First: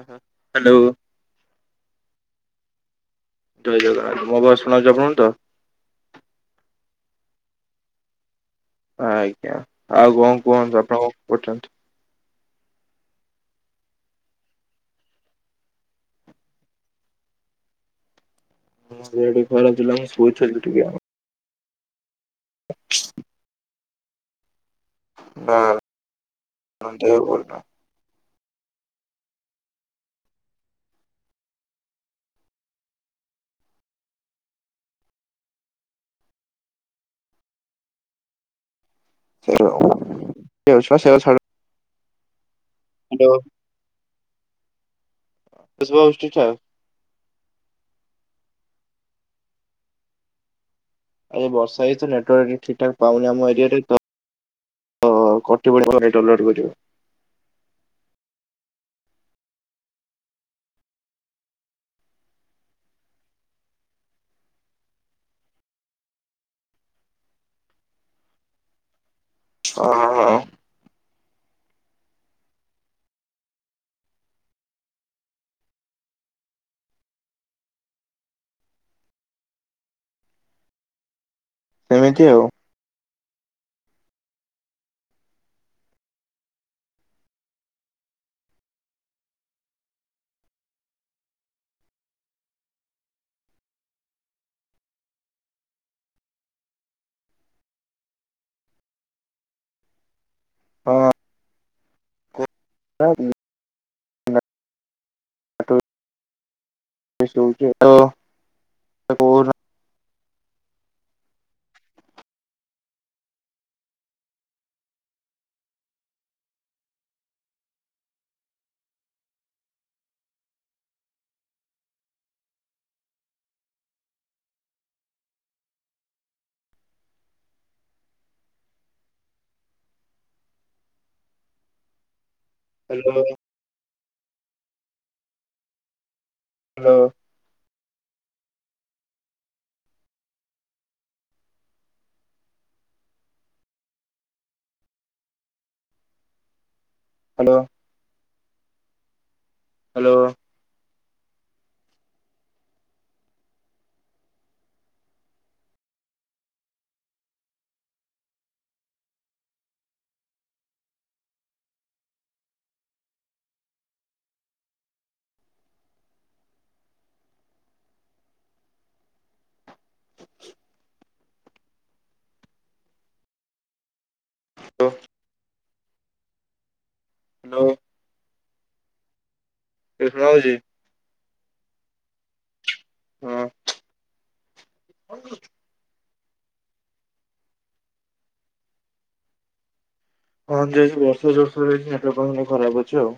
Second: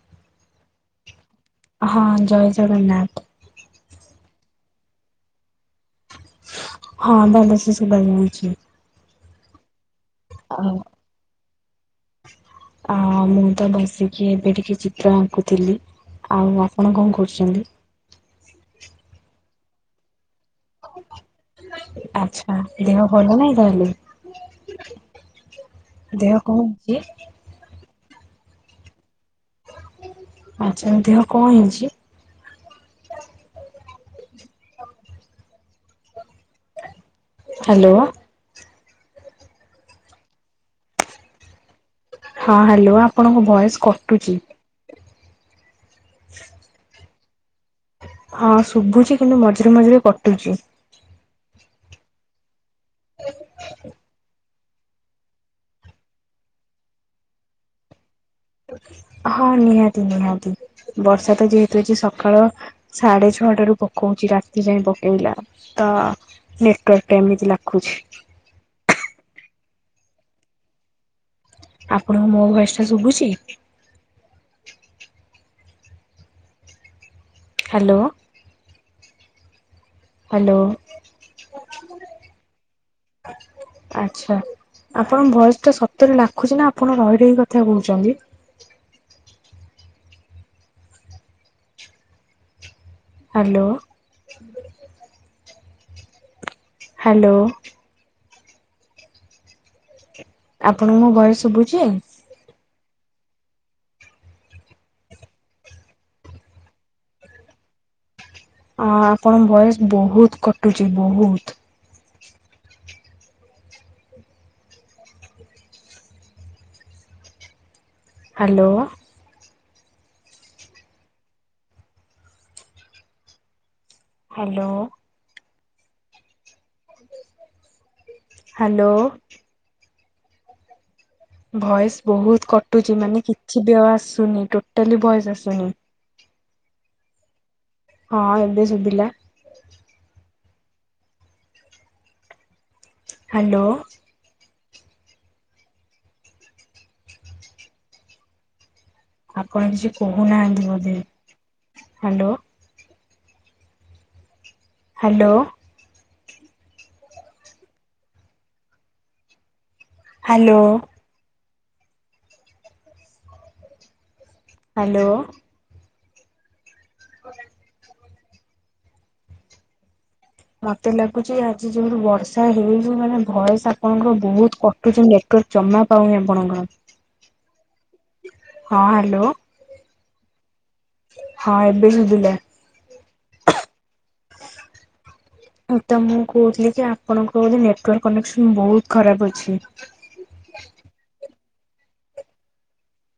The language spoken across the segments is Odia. ହୁଁ, ହୁଁ, ହାଲୋ। ହଁ, ଜୟ ଜଗନ୍ନାଥ। ଜୟ ଜଗନ୍ନାଥ ମୁଁ ଭଏସ ଶୁଣାହଉଛି ଆପଣଙ୍କୁ ତ? ହଁ ଭଲସେ ସୁଭା ଯାଉଛି। ଆଜ୍ଞା ଆଉ କଣ ଆଉ କୁହନ୍ତୁ ଆପଣଙ୍କ ପଠାନ୍ତୁ ଆ ମୁଁ ତ ବସିକି ଏବେ ଟିକେ ଚିତ୍ର ଆଙ୍କୁଥିଲି ଆଉ ଆପଣ କଣ କରୁଛନ୍ତି। ହଁ, ଗାଡି ଫାଳେ ଥିଲା ମୁଁ ଶୋଇଥିଲି ଟିକେ ଆଉ [unintelligible] ଆଛା ଦେହ ଭଲ ନାଇଁ ତାହଲେ। ଦେହ କଣ ନାଁ ହେଇଛି? ଦେହ ଭଲ ନାଇଁ। ଆଛା ଦେହ କଣ ହେଇଛି? ହାଲୋ। [unintelligible] ହଁ, ହାଲୋ ଆପଣଙ୍କ ଭଏସ୍ କଟୁଛି। ଏବେ ଶୁଭାଯାଉଛି ଠିକ୍ ଠାକ୍ [unintelligible] ହଁ ଶୁଭୁଛି କିନ୍ତୁ ମଝିରେ ମଝିରେ କଟୁଛି। ଆରେ ବର୍ଷା ହେଇଥିଲା ନେଟୱାର୍କ ଠିକ୍ ଠାକ୍ ପାଉନି ଆମ ଏରିଆରେ ତ। ତ କଟିଗଲା ପରେ ଡଲାର୍ କରିବେ [unintelligible] ହଁ, ନିହାତି ନିହାତି ବର୍ଷା ତ ଯେହେତୁ ଅଛି ସକାଳ ସାଢେ ଛଅଟାରୁୁ ପକଉଛି ରାତି ଯାଏ ପକେଇଲା ତ ନେଟୱାର୍କଟା ଏମିତି ଲାଗୁଛି। ଓ ହ ହ [unintelligible] ଆପଣଙ୍କୁ ମୋ ଭୟସ ଟା ଶୁଭୁଛି? ହାଲୋ। ହାଲୋ। ସେମିତି ଆଉ। [unintelligible] ଆଚ୍ଛା ଆପଣଙ୍କ ଭଏସ୍ ଟା ସତରେ ଲାଖୁଛି ନା ଆପଣ ରହିିଲେ କଥା କହୁଛନ୍ତି। ହାଲୋ। [inaudible] ହାଲୋ। ଆପଣଙ୍କୁ ହଁ। ମୋ ଭଏସ୍ ଶୁଭୁଛି। ହ୍ୟାଲୋ [unintelligible] ହଁ ଆପଣଙ୍କ ଭଏସ୍ ବହୁତ୍ କଟୁଛି ବହୁତ୍। ହାଲୋ। ହାଲୋ। ହାଲୋ। ଭଏସ୍ ବହୁତ କଟୁଛି ମାନେ କିଛିବି ଆଉ ଆସୁନି ଟୋଟାଲି ଭଏସ୍ ଆସୁନି। ହ୍ୟାଲୋ। ହଁ ଏବେ ସୁୁଭିଲା। ହ୍ୟାଲୋ। ହ୍ୟାଲୋ। ଆପଣ କିଛି ହ୍ୟାଲୋ କହୁନାହାନ୍ତି ବୋଧେ ହ୍ୟାଲୋ। ହ୍ୟାଲୋ। ହ୍ୟାଲୋ। ହ୍ୟାଲୋ। [inaudible] ମତେ ଲାଗୁଚି ଆଜି ଯେହେତୁ ବର୍ଷା ହେଉଛି ମାନେ ଭଏସ ଆପଣଙ୍କର ବହୁତ କଟୁଛି। ଜମା ପାଉନି ଆପଣଙ୍କର। ହ୍ୟାଲୋ। ହଁ ହ୍ୟାଲୋ। ଏବେ ଶୁଣାଯାଉଛି। ହଁ ଏବେ ଶୁଭିଲା ହଁ। ମୁଁ ତମକୁ କହୁଥିଲି କି ଆପଣଙ୍କ ବୋଧେ ନେଟୱାର୍କ କନେକ୍ସନ ବହୁତ ଖରାପ ଅଛି। ହଁ ଦିଦି ଆଜି ବର୍ଷା ଯୋର୍ଶୋରେ ହେଇଚି ନେଟୱର୍କ ସେଥିପାଇଁ ଖରାପ ଅଛି ଆଉ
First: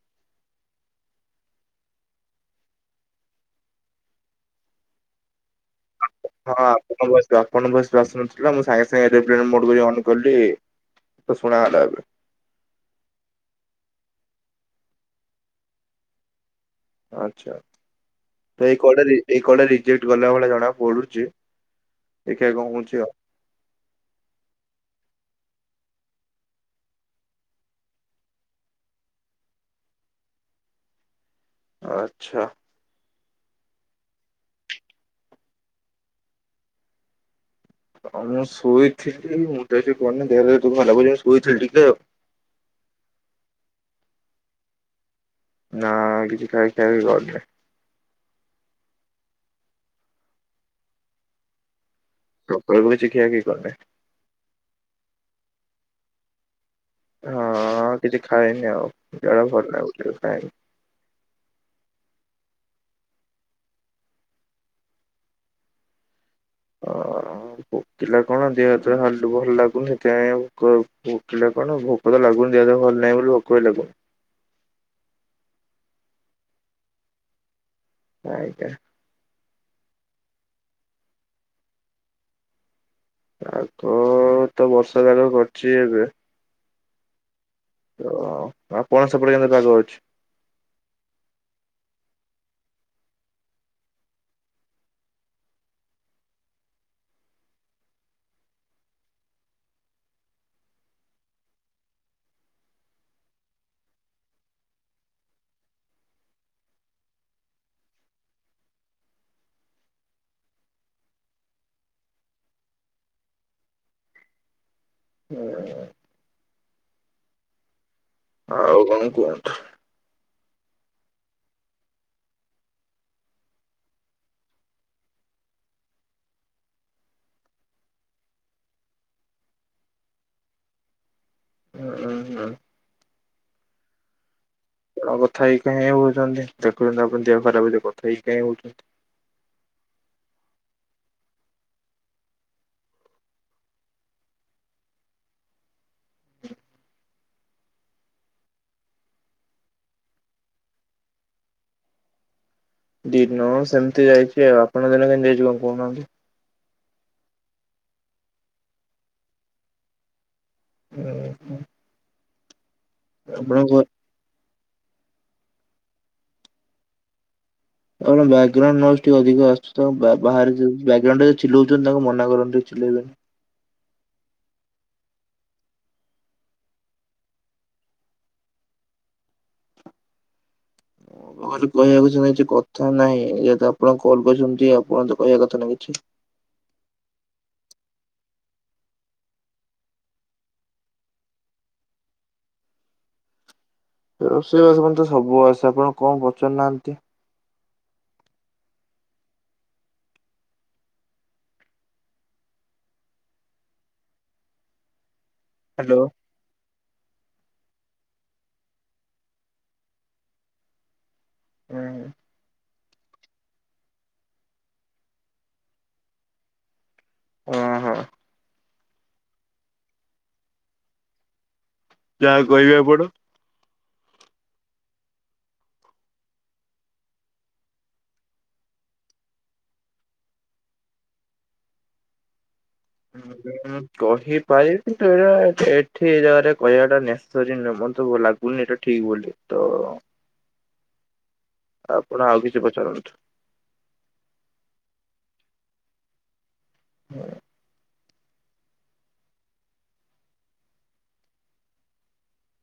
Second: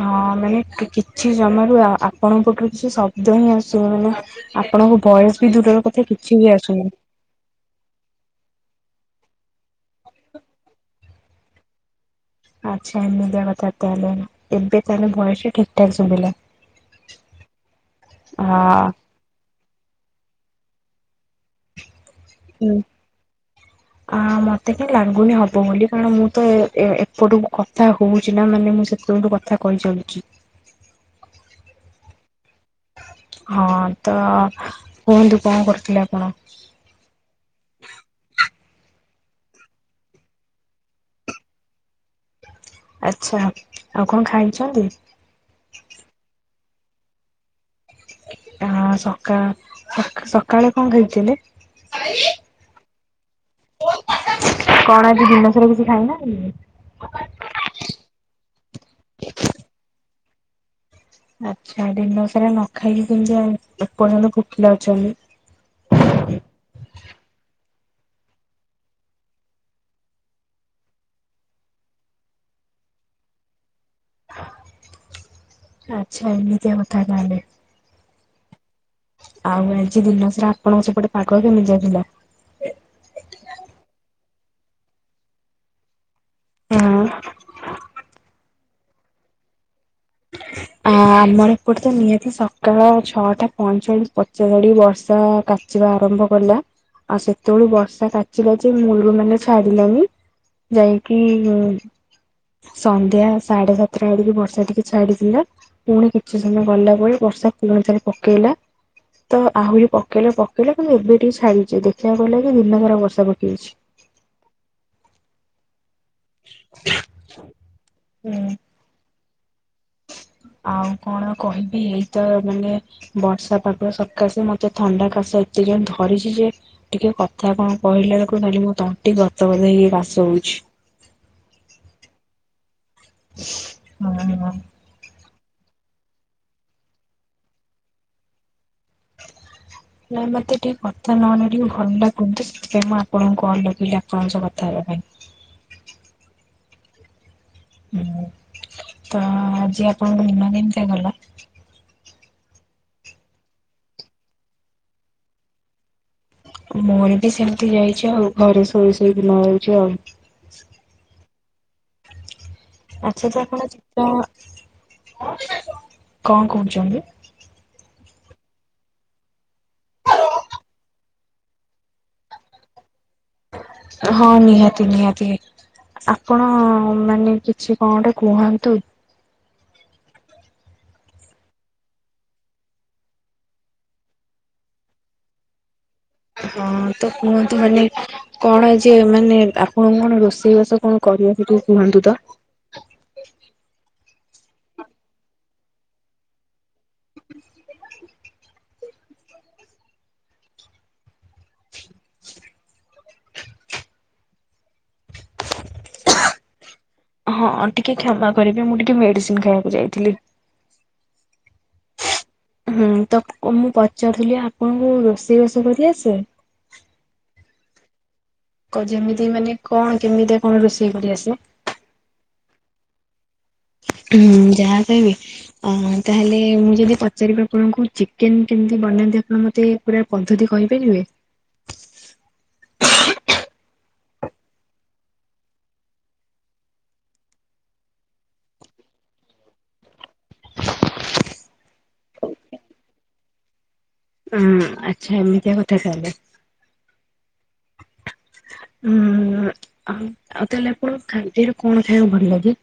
ହଁ ମାନେ କିଛି ଜମାରୁ ଆପଣଙ୍କଠୁ କିଛି ଶବ୍ଦ ହିଁ ଆସୁ ନଥିଲା। ଆପଣଙ୍କ ଭଏସ ବି ଦୂରର କଥା। କିଛି ବି ହଁ [unintelligible] ଆସୁନି। ଆପଣଙ୍କ ଭଏସ ବି ଆସୁନଥିଲା ମୁଁ ସାଙ୍ଗେ ସାଙ୍ଗେ ଏରୋପ୍ଲେନ ମୋଡ କରି ଅନ୍ କଲି ତ ଶୁଣାଗଲା ଏବେ। ଆଚ୍ଛା ଏମିତିଆ କଥା ତାହେଲେ ନା ଏବେ ତାହେଲେ ଭଏସ ଠିକ ଠାକ ଶୁଭିଲା। ଆଚ୍ଛା ତ ଏଇ କଆଡେ ହଁ ଏଇ କଆଡେ ରିଜେକ୍ଟ ଗଲା ଭଳିଆ ଜଣା ପଡୁଛି ଦେଖିଆ କଣ ହଉଚି ଆଉ। ହ ଆ ମୋତେ କହିଁ ଲାଗୁନି ହେବ ବୋଲି କାରଣ ମୁଁ ତ ଏପଟୁକୁ କଥା ହେଉଛି ନା ମାନେ ମୁଁ ସେ କଥା କହି ଚାଲିଚି। ଆଚଛା ହଁ ତ କୁହନ୍ତୁ କଣ କରୁଥିଲେ ଆପଣ। ହଉ ମୁଁ ଶୋଇଥିଲି ମୁଁ ତି କହନି ଦେହ ତ ଭଲ ମୁଁ ଶୋଇଥିଲି ଟିକେ ଆଉ ଆଚ୍ଛା ଆଉ କଣ ଖାଇଛନ୍ତି। ନା କିଛି ଖାଇନି ଖାଇବି ଗଲେ। ଆ ସକା ସକାଳେ କଣ ଖାଇଥିଲେ। ସକାଳୁ କିଛି ଖିଆ ଖି କରିନି। କଣ ଆଜି ଦିନସାରା କିଛି ଖାଇ ନାହାନ୍ତି। ହଁଁ କିଛି ଖାଏନି ଆଉ ଦେହ ଭଲ ନାହିଁ ଟିକେ ଖଏନି। ଆଚ୍ଛା ଦିନ ସାରା ନ ଖାଇକି କେମିତି ଆଉ ଏପର୍ଯ୍ୟନ୍ତ ଭୋକିଲା ଅଛନ୍ତି। ଅ ହ ଭୋକିଲା କଣ ଦେହ ହାତ ଭଲ ଲାଗୁନି କ ଭୋକିଲା କଣ ଭୋକ ଲାଗୁନି ଦେହ ହାତ ଭଲ ନାଇଁ ବୋଲି ଭୋକ ବି ଲାଗୁନି। ଆଚ୍ଛା ଏମିତିଆ କଥା ତାହେଲେ। ଆଜ୍ଞା। ଆଉ ଆଜି ଦିନସାରା ଆପଣଙ୍କ ସେପଟେ ପାଗ କେମିତିଆ ଥିଲା। ଆଉ କଣ ତ ବର୍ଷା ପାଗ କରିଛି ଏବେ। ଓ ଆପଣ ସପଟ କେନ୍ତ ପାାଗ ଅଛି [unintelligible] ଆ ଆମର ଏପଟେ ତ ନିହାତି ସକାଳ ଛଅଟା ପଁଇଚାଳିଶ, ପଚାଶ ଆଡିକି ବର୍ଷା କା କାଚିବା ଆରମ୍ଭ କଲା। ଆଉ ସେତେବେଳୁ ବର୍ଷା କାଚିଲା ଯେ ମୂଳରୁ ମାନେ ଛାଡିଲାନି। ଯାଇକି ସନ୍ଧ୍ୟା ସାଢେ ସାତଟା ଆଡିକି ବର୍ଷା ଟିକେ ଛାଡିଥିଲା ପୁଣି କିଛି ସମୟ ଗଲା ପରେ, ବର୍ଷା ପୁଣିଥରେ ପକେଇଲା। ତ ଆହୁରି ପକେଇଲେ ପକେଇଲେ କିନ୍ତୁ ଏବେ ଟିକେ ଛାଡିଛି। ଦେଖିବାକୁ ଗଲେକି ଦିନକରା ବର୍ଷା ପକେଇଛି। ହ [unintelligible] ହୁଁ [unintelligible] ଆଉ କଣ କୁହନ୍ତୁ? ଆଉ କଣ କହିବି, ଏଇତ ମାନେ ବର୍ଷା ପାଗ ସକାସେ ମତେ ଥଣ୍ଡା କାଶ ଏତେ ଜୋରେ ଧରିଛି ଯେ ଟିକେ କଥା କଣ କହିଲା ବେଳକୁ ଖାଲି ମୋ ତଣ୍ଟି ଗତ ଗତ ହେଇକି କାଶ ହଉଛି। ଉଁ, ହୁଁ। ହଁ ହଁ [unintelligible] ଆପଣ କଥା ହେଇକଁ ହଉଛନ୍ତି ଦେଖୁଛନ୍ତି ଆପଣ ଦେହ ଖରାପ ହଉଛି କଥା ହେଇି ହଁ ହଉଛନ୍ତି [unintelligible] ନା ମତେ ଟିକେ କଥା ନହେଲେ ଟିକେ ଭଲ ଲାଗୁନି। ସେଥିପାଇଁ ମୁଁ ଆପଣଙ୍କୁ କଲ୍ ଲଗେଇଲି, ଆପଣଙ୍କ ସହ କଥା ହେବା ପାଇଁ। ହୁଁ, ତ ଆଜି ଆପଣଙ୍କ ଦିନ କେମିତି ଗଲା? ଦିନ ସେମିତି ଯାଇଛି ଆଉ। ଆପଣ ଦିନ କେମିତି ଯାଇଛି କଣ କହୁନାହାନ୍ତି? ମୋର ବି ସେମିତି ଯାଇଛି ଆଉ, ଘରେ ଶୋଇ ଶୋଇ ଦିନ ହେଉଛି ଆଉ। ହୁଁ। ସତ ଆପଣ ଚିତ୍ର କଣ କହୁଛନ୍ତି [inaudible] ଆପଣଙ୍କ ବ୍ୟାଗ୍ରାଉଣ୍ଡ ନଏଜ୍ ଟିକେ ଅଧିକ ଆସୁଛି। ତ ବାହାରେ ବ୍ୟାଗ୍ରାଉଣ୍ଡ ଚିଲଉଛନ୍ତି, ତାଙ୍କୁ ମନା କର ଟିକେ ଚିଲେଇବେନି? ହଁ, ନିହାତି ନିହାତି। ଆପଣ ମାନେ କିଛି କଣ ଗୋଟେ କୁହନ୍ତୁ? ମୋର କହିବାକୁ କିଛି କଥା ନାହିଁ। ଯେହେତୁ ଆପଣ କଲ୍ କରିଛନ୍ତି? ଆପଣ ତ କହିବା କଥା ନା କିଛି? ହଁ, ତ କୁହନ୍ତୁ ମାନେ କଣ ଯେ ମାନେ ଆପଣ କଣ ରୋଷେଇ ବାସ କଣ କରିବ? ଟିକେ କୁହନ୍ତୁ ତ? ରୋଷେଇବାସ ମତେ ସବୁ ଆସେ। ଆପଣ କଣ ପଚାରୁନାହାନ୍ତି? ହାଲୋ। ହଁ, ଟିକେ କ୍ଷମା କରିଵେ। ମୁଁ ଟିକେ ମେଡ଼ିସିନ ଖାଇବାକୁ ଯାଇଥିଲି। ହୁଁ। ହୁଁ, ତ ମୁଁ ପଚାରୁଥିଲି ଆପଣଙ୍କୁ ରୋଷେଇ ବାସ କରି ଆସେ? ଓହୋ। କ ଯେମିତି ମାନେ କଣ କେମିତି ଆପଣଙ୍କୁ ରୋଷେଇ କରି ଆସେ? ଯାହା କହିବେ ଆପଣ? ହୁଁ, ଯାହା କହିବି? ଅ ତାହେଲେ ମୁଁ ଯଦି ପଚାରିବି ଆପଣଙ୍କୁ? ଚିକେନ କେମିତି ବନାନ୍ତି? ଆପଣ ମୋତେ ପୁରା ପଦ୍ଧତି କହିପାରିବେ? ହୁଁ [inaudible] ହଁ କହିପାରିବି। କିନ୍ତୁ ଏଗୁଡା ଏଠି ଏ ଜାଗାରେ କହିବାଟା [unintelligible] ନର ମତେ ଲାଗୁ ନି ଏଟା ଠିକ୍ ବୋଲି। ତ ଆପଣ ଆଉ କିଛି ପଚାରନ୍ତୁ। ହୁଁ ଆଚ୍ଛା ଏମିତିଆ କଥା ତାହେଲେ। ହଁ ଉଁ ତାହେଲେ ଆପଣ ଖାଦରେ କଣ ଖାଇବାକୁ ଭଲ ଲାଗେ।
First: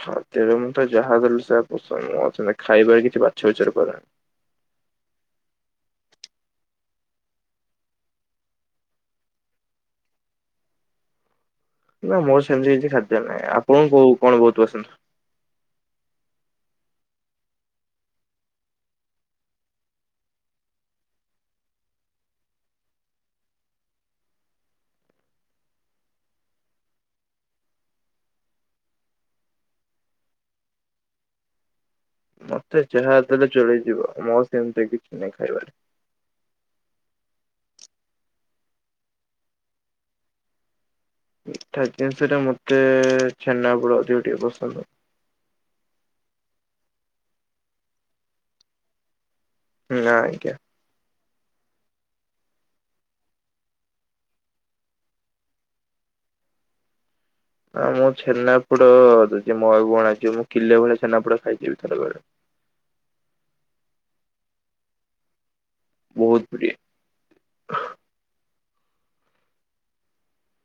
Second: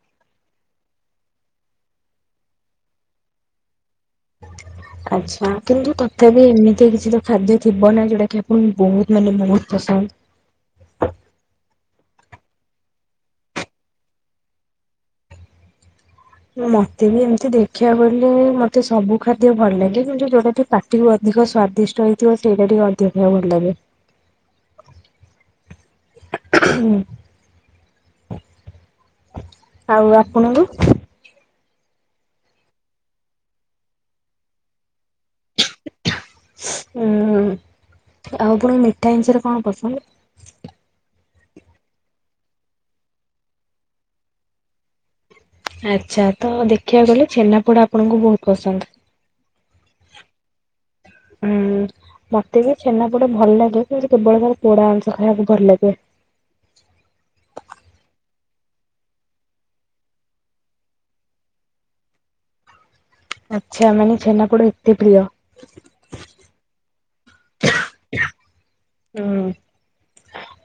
ଖାଦ୍ୟରେ ମୁଁ ତ ଯାହା ଦେଲେ ସେଇଆ ପସନ୍ଦ ମୋର ସେମିତି ଖାଇବାରେ କିଛି ବାଛ ବିଚାର କରେନି। ଆଚ୍ଛା କିନ୍ତୁ ତଥାପି ଏମିତି କିଛି ତ ଖାଦ୍ୟ ଥିବ ନା ଯୋଉଟା କି ଆପଣଙ୍କୁ ବହୁତ ମାନେ ବହୁତ ପସନ୍ଦ। ନାଁ ମୋର ସେମିତି କିଛି ଖାଦ୍ୟ ନାହିଁ ଆପଣଙ୍କୁ କୋଉ କଣ ବହୁତ ପସନ୍ଦ? ମତେ ବି ଏମିତି ଦେଖିବାକୁ ଗଲେ ମତେ ସବୁ ଖାଦ୍ୟ ଭଲ ଲାଗେ କିନ୍ତୁ ଯୋଉଟା ବି ପା ଟିକୁ ଅଧିକ ସ୍ଵାଦିଷ୍ଟ ହେଇଥିବ ସେଇଟା ଟିକେ ଅଧିକ ଖଇବା ଭଲ ଲାଗେ। ଆଉ ଆପଣଙ୍କୁ? ମତେ ଯାହା ଦେଲେ ଚଳିଯିବ ମୋର ସେମିତି କିଛି ନାହିଁ ଖାଇବାରେ। ଉଁ ଆଉ ପୁଣି ମିଠା ଜିନଷରେ କଣ ପସନ୍ଦ? ମିଠା ଜିନିଷରେ ମତେ ଛେନାପୋଡ଼ ଅଧିକ ଟିକେ ପସନ୍ଦ। ଆଚ୍ଛା ତ ଦେଖିବାକୁ ଗଲେ ଛେନାପୋଡ଼ ଆପଣଙ୍କୁ ବହୁତ ପସନ୍ଦ। ନାଁ ଆଜ୍ଞା। ହୁଁ। ମତେ ବି ଛେନା ପୋଡ଼ ଭଲ ଲାଗେ କିନ୍ତୁ କେବଳ ତାର ପୋଡା ଅଂସ ଖାଇବାକୁ ଭଲ ଲାଗେ। ହଁ ମୁଁ ଛେନାପୋଡ଼ ଯଦି ମୋ ଆଗକୁ କଣ ଆସିବ ମୁଁ କିଲେ ଭଳିଆ ଛେନାପୋଡ଼ ଖାଇଯିବି ଥରକରେ। ଆଚ୍ଛା ମାନେ ଛେନାପୋଡ଼ ଏତେ ପ୍ରିୟ। ବହୁତ ପ୍ରିୟ। ହୁଁ।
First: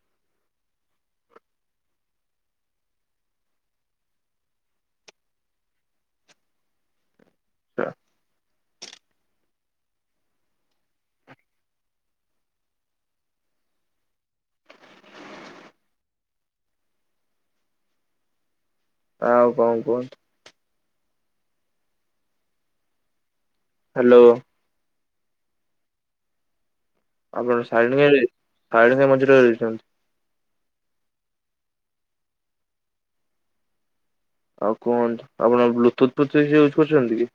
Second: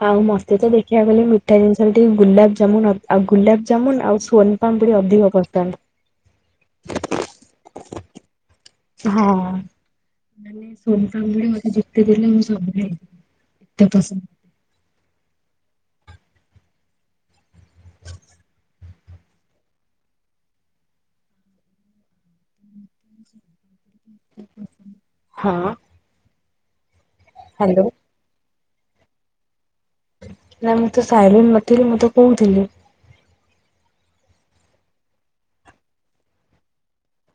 ଆଉ ମତେ ତ ଦେଖିବାକୁ ଗଲେ ମିଠା ଜିନିଷରେ ଟିକେ ଗୁଲାପ ଜାମୁନ ଆଉ ଗୁଲାପଜାମୁନ ଆଉ ସୋ ପୁରୀ ଅଧିକ ପସନ୍ଦ। ନାଁ। ହଁ। ମାନେ ସୋଂପାମ୍ପୁଡ଼ି ମତେ ଯେତେ ଦେଲେ ମୁଁ ସବୁ ଖାଇଯିବି ଏତେ ପସନ୍ଦ। ଆଉ କଣ କୁହନ୍ତୁ। ହ୍ୟାଲୋ। ହଁ। ଆପଣ ହ୍ୟାଲୋ ସାଇଲେଣ୍ଟ କାଇଁ ସାଇଲେଣ୍ଟ ମଝୀରରେ ରହିଛନ୍ତି। ନାଇଁ ମୁଁ ତ ସାଇଲେଣ୍ଟ ନଥିଲି ମୁଁ ତ କହୁଥିଲି। ଆଉ କୁହନ୍ତୁ ଆପଣ ବ୍ଲୁଟୁଥ୍ ଫ୍ଲୁତୁର୍ଥ ୟୁଜ୍ କରିଛନ୍ତି କି?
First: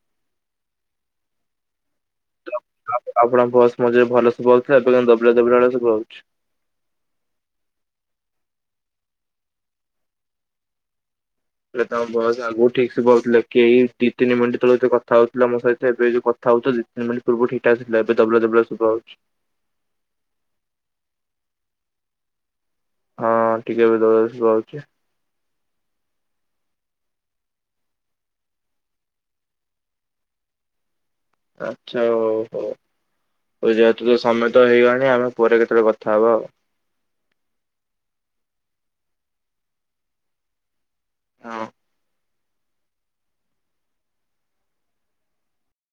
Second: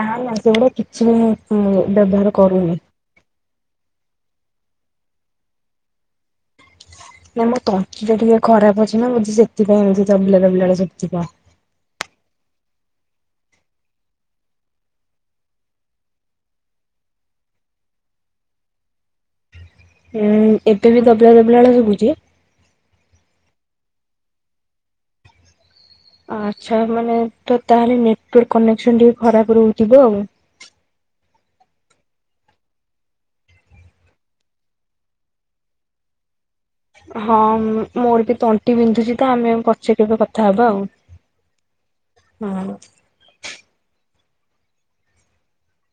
ନାଁ ନାଁ ସେଗୁଡା କିଛି ବି ମୁଁ ମୁଁ ବ୍ୟବହାର କରୁନି। ଆପଣଙ୍କ ଭଏସ ମଝୀରେ ଭଲ ଶୁଭା ହଉଥିଲା ଏବେ କିନ୍ତୁ ଦବିଲା ଦବିଲା ଭଳିଆ ଶୁଭା ହଉଛି। ନାଇଁ ମୋ ତଣ୍ଟି ଟା ଟିକେ ଖରାପ ଅଛି ନା ବୋଧେ ସେଥିପାଇଁ ଏମିତି ଦବିଲା ଦବିଲା ଶୁଭୁଥିବ। ହେଲେ ତମ ଭୟେସ ଆଗକୁ ଠିକ ଶୁଭାହୁଥିଲେ କେଇ ଦି ତିନି ମିନିଟ ତଳେ କଥା ହଉଥିଲ ମୋ ସହିତ ଏବେ ଯୋଉ କ କଥା ହଉଥିଲ ଦି ତିନି ମିନିଟ ପୂର୍ବରୁ ଠିକ୍ ଠାକ୍ ଥିଲା ଏବେ ଦବିଲା ଦବିଲା ଶୁଭାଯାଉଛି ହୁଁ ଏବେ ବି ଦବଲା ଦବିଲା ଭଳିଆ ଶୁବୁଛି? ହଁ ଟିକେ ଏବେ ଦବିଲା ଭଳିଆ ଶୁଭାହଉଛି। ଆଚ୍ଛା ମାନେ ତ ତାହେଲେ ନେଟୱାର୍କ କନେକ୍ସନ ଟିକେ ଖରାପ ରହୁଥିବ ଆଉ। ଆଛା ହଉ ହଉ। ଆଉ ଯେହେତୁ ତ ସମୟତ ହେଇଗଲାଣି ଆମେ ପରେ କେତେବେଳେ କଥା ହବା ଆଉ। ହଁ ମୋର ବି ତଣ୍ଟି ବିନ୍ଧୁଛି ତ ଆମେ ପଛେ କେବେ କଥାହବା ଆଉ। ହଁ। ହୁଁ।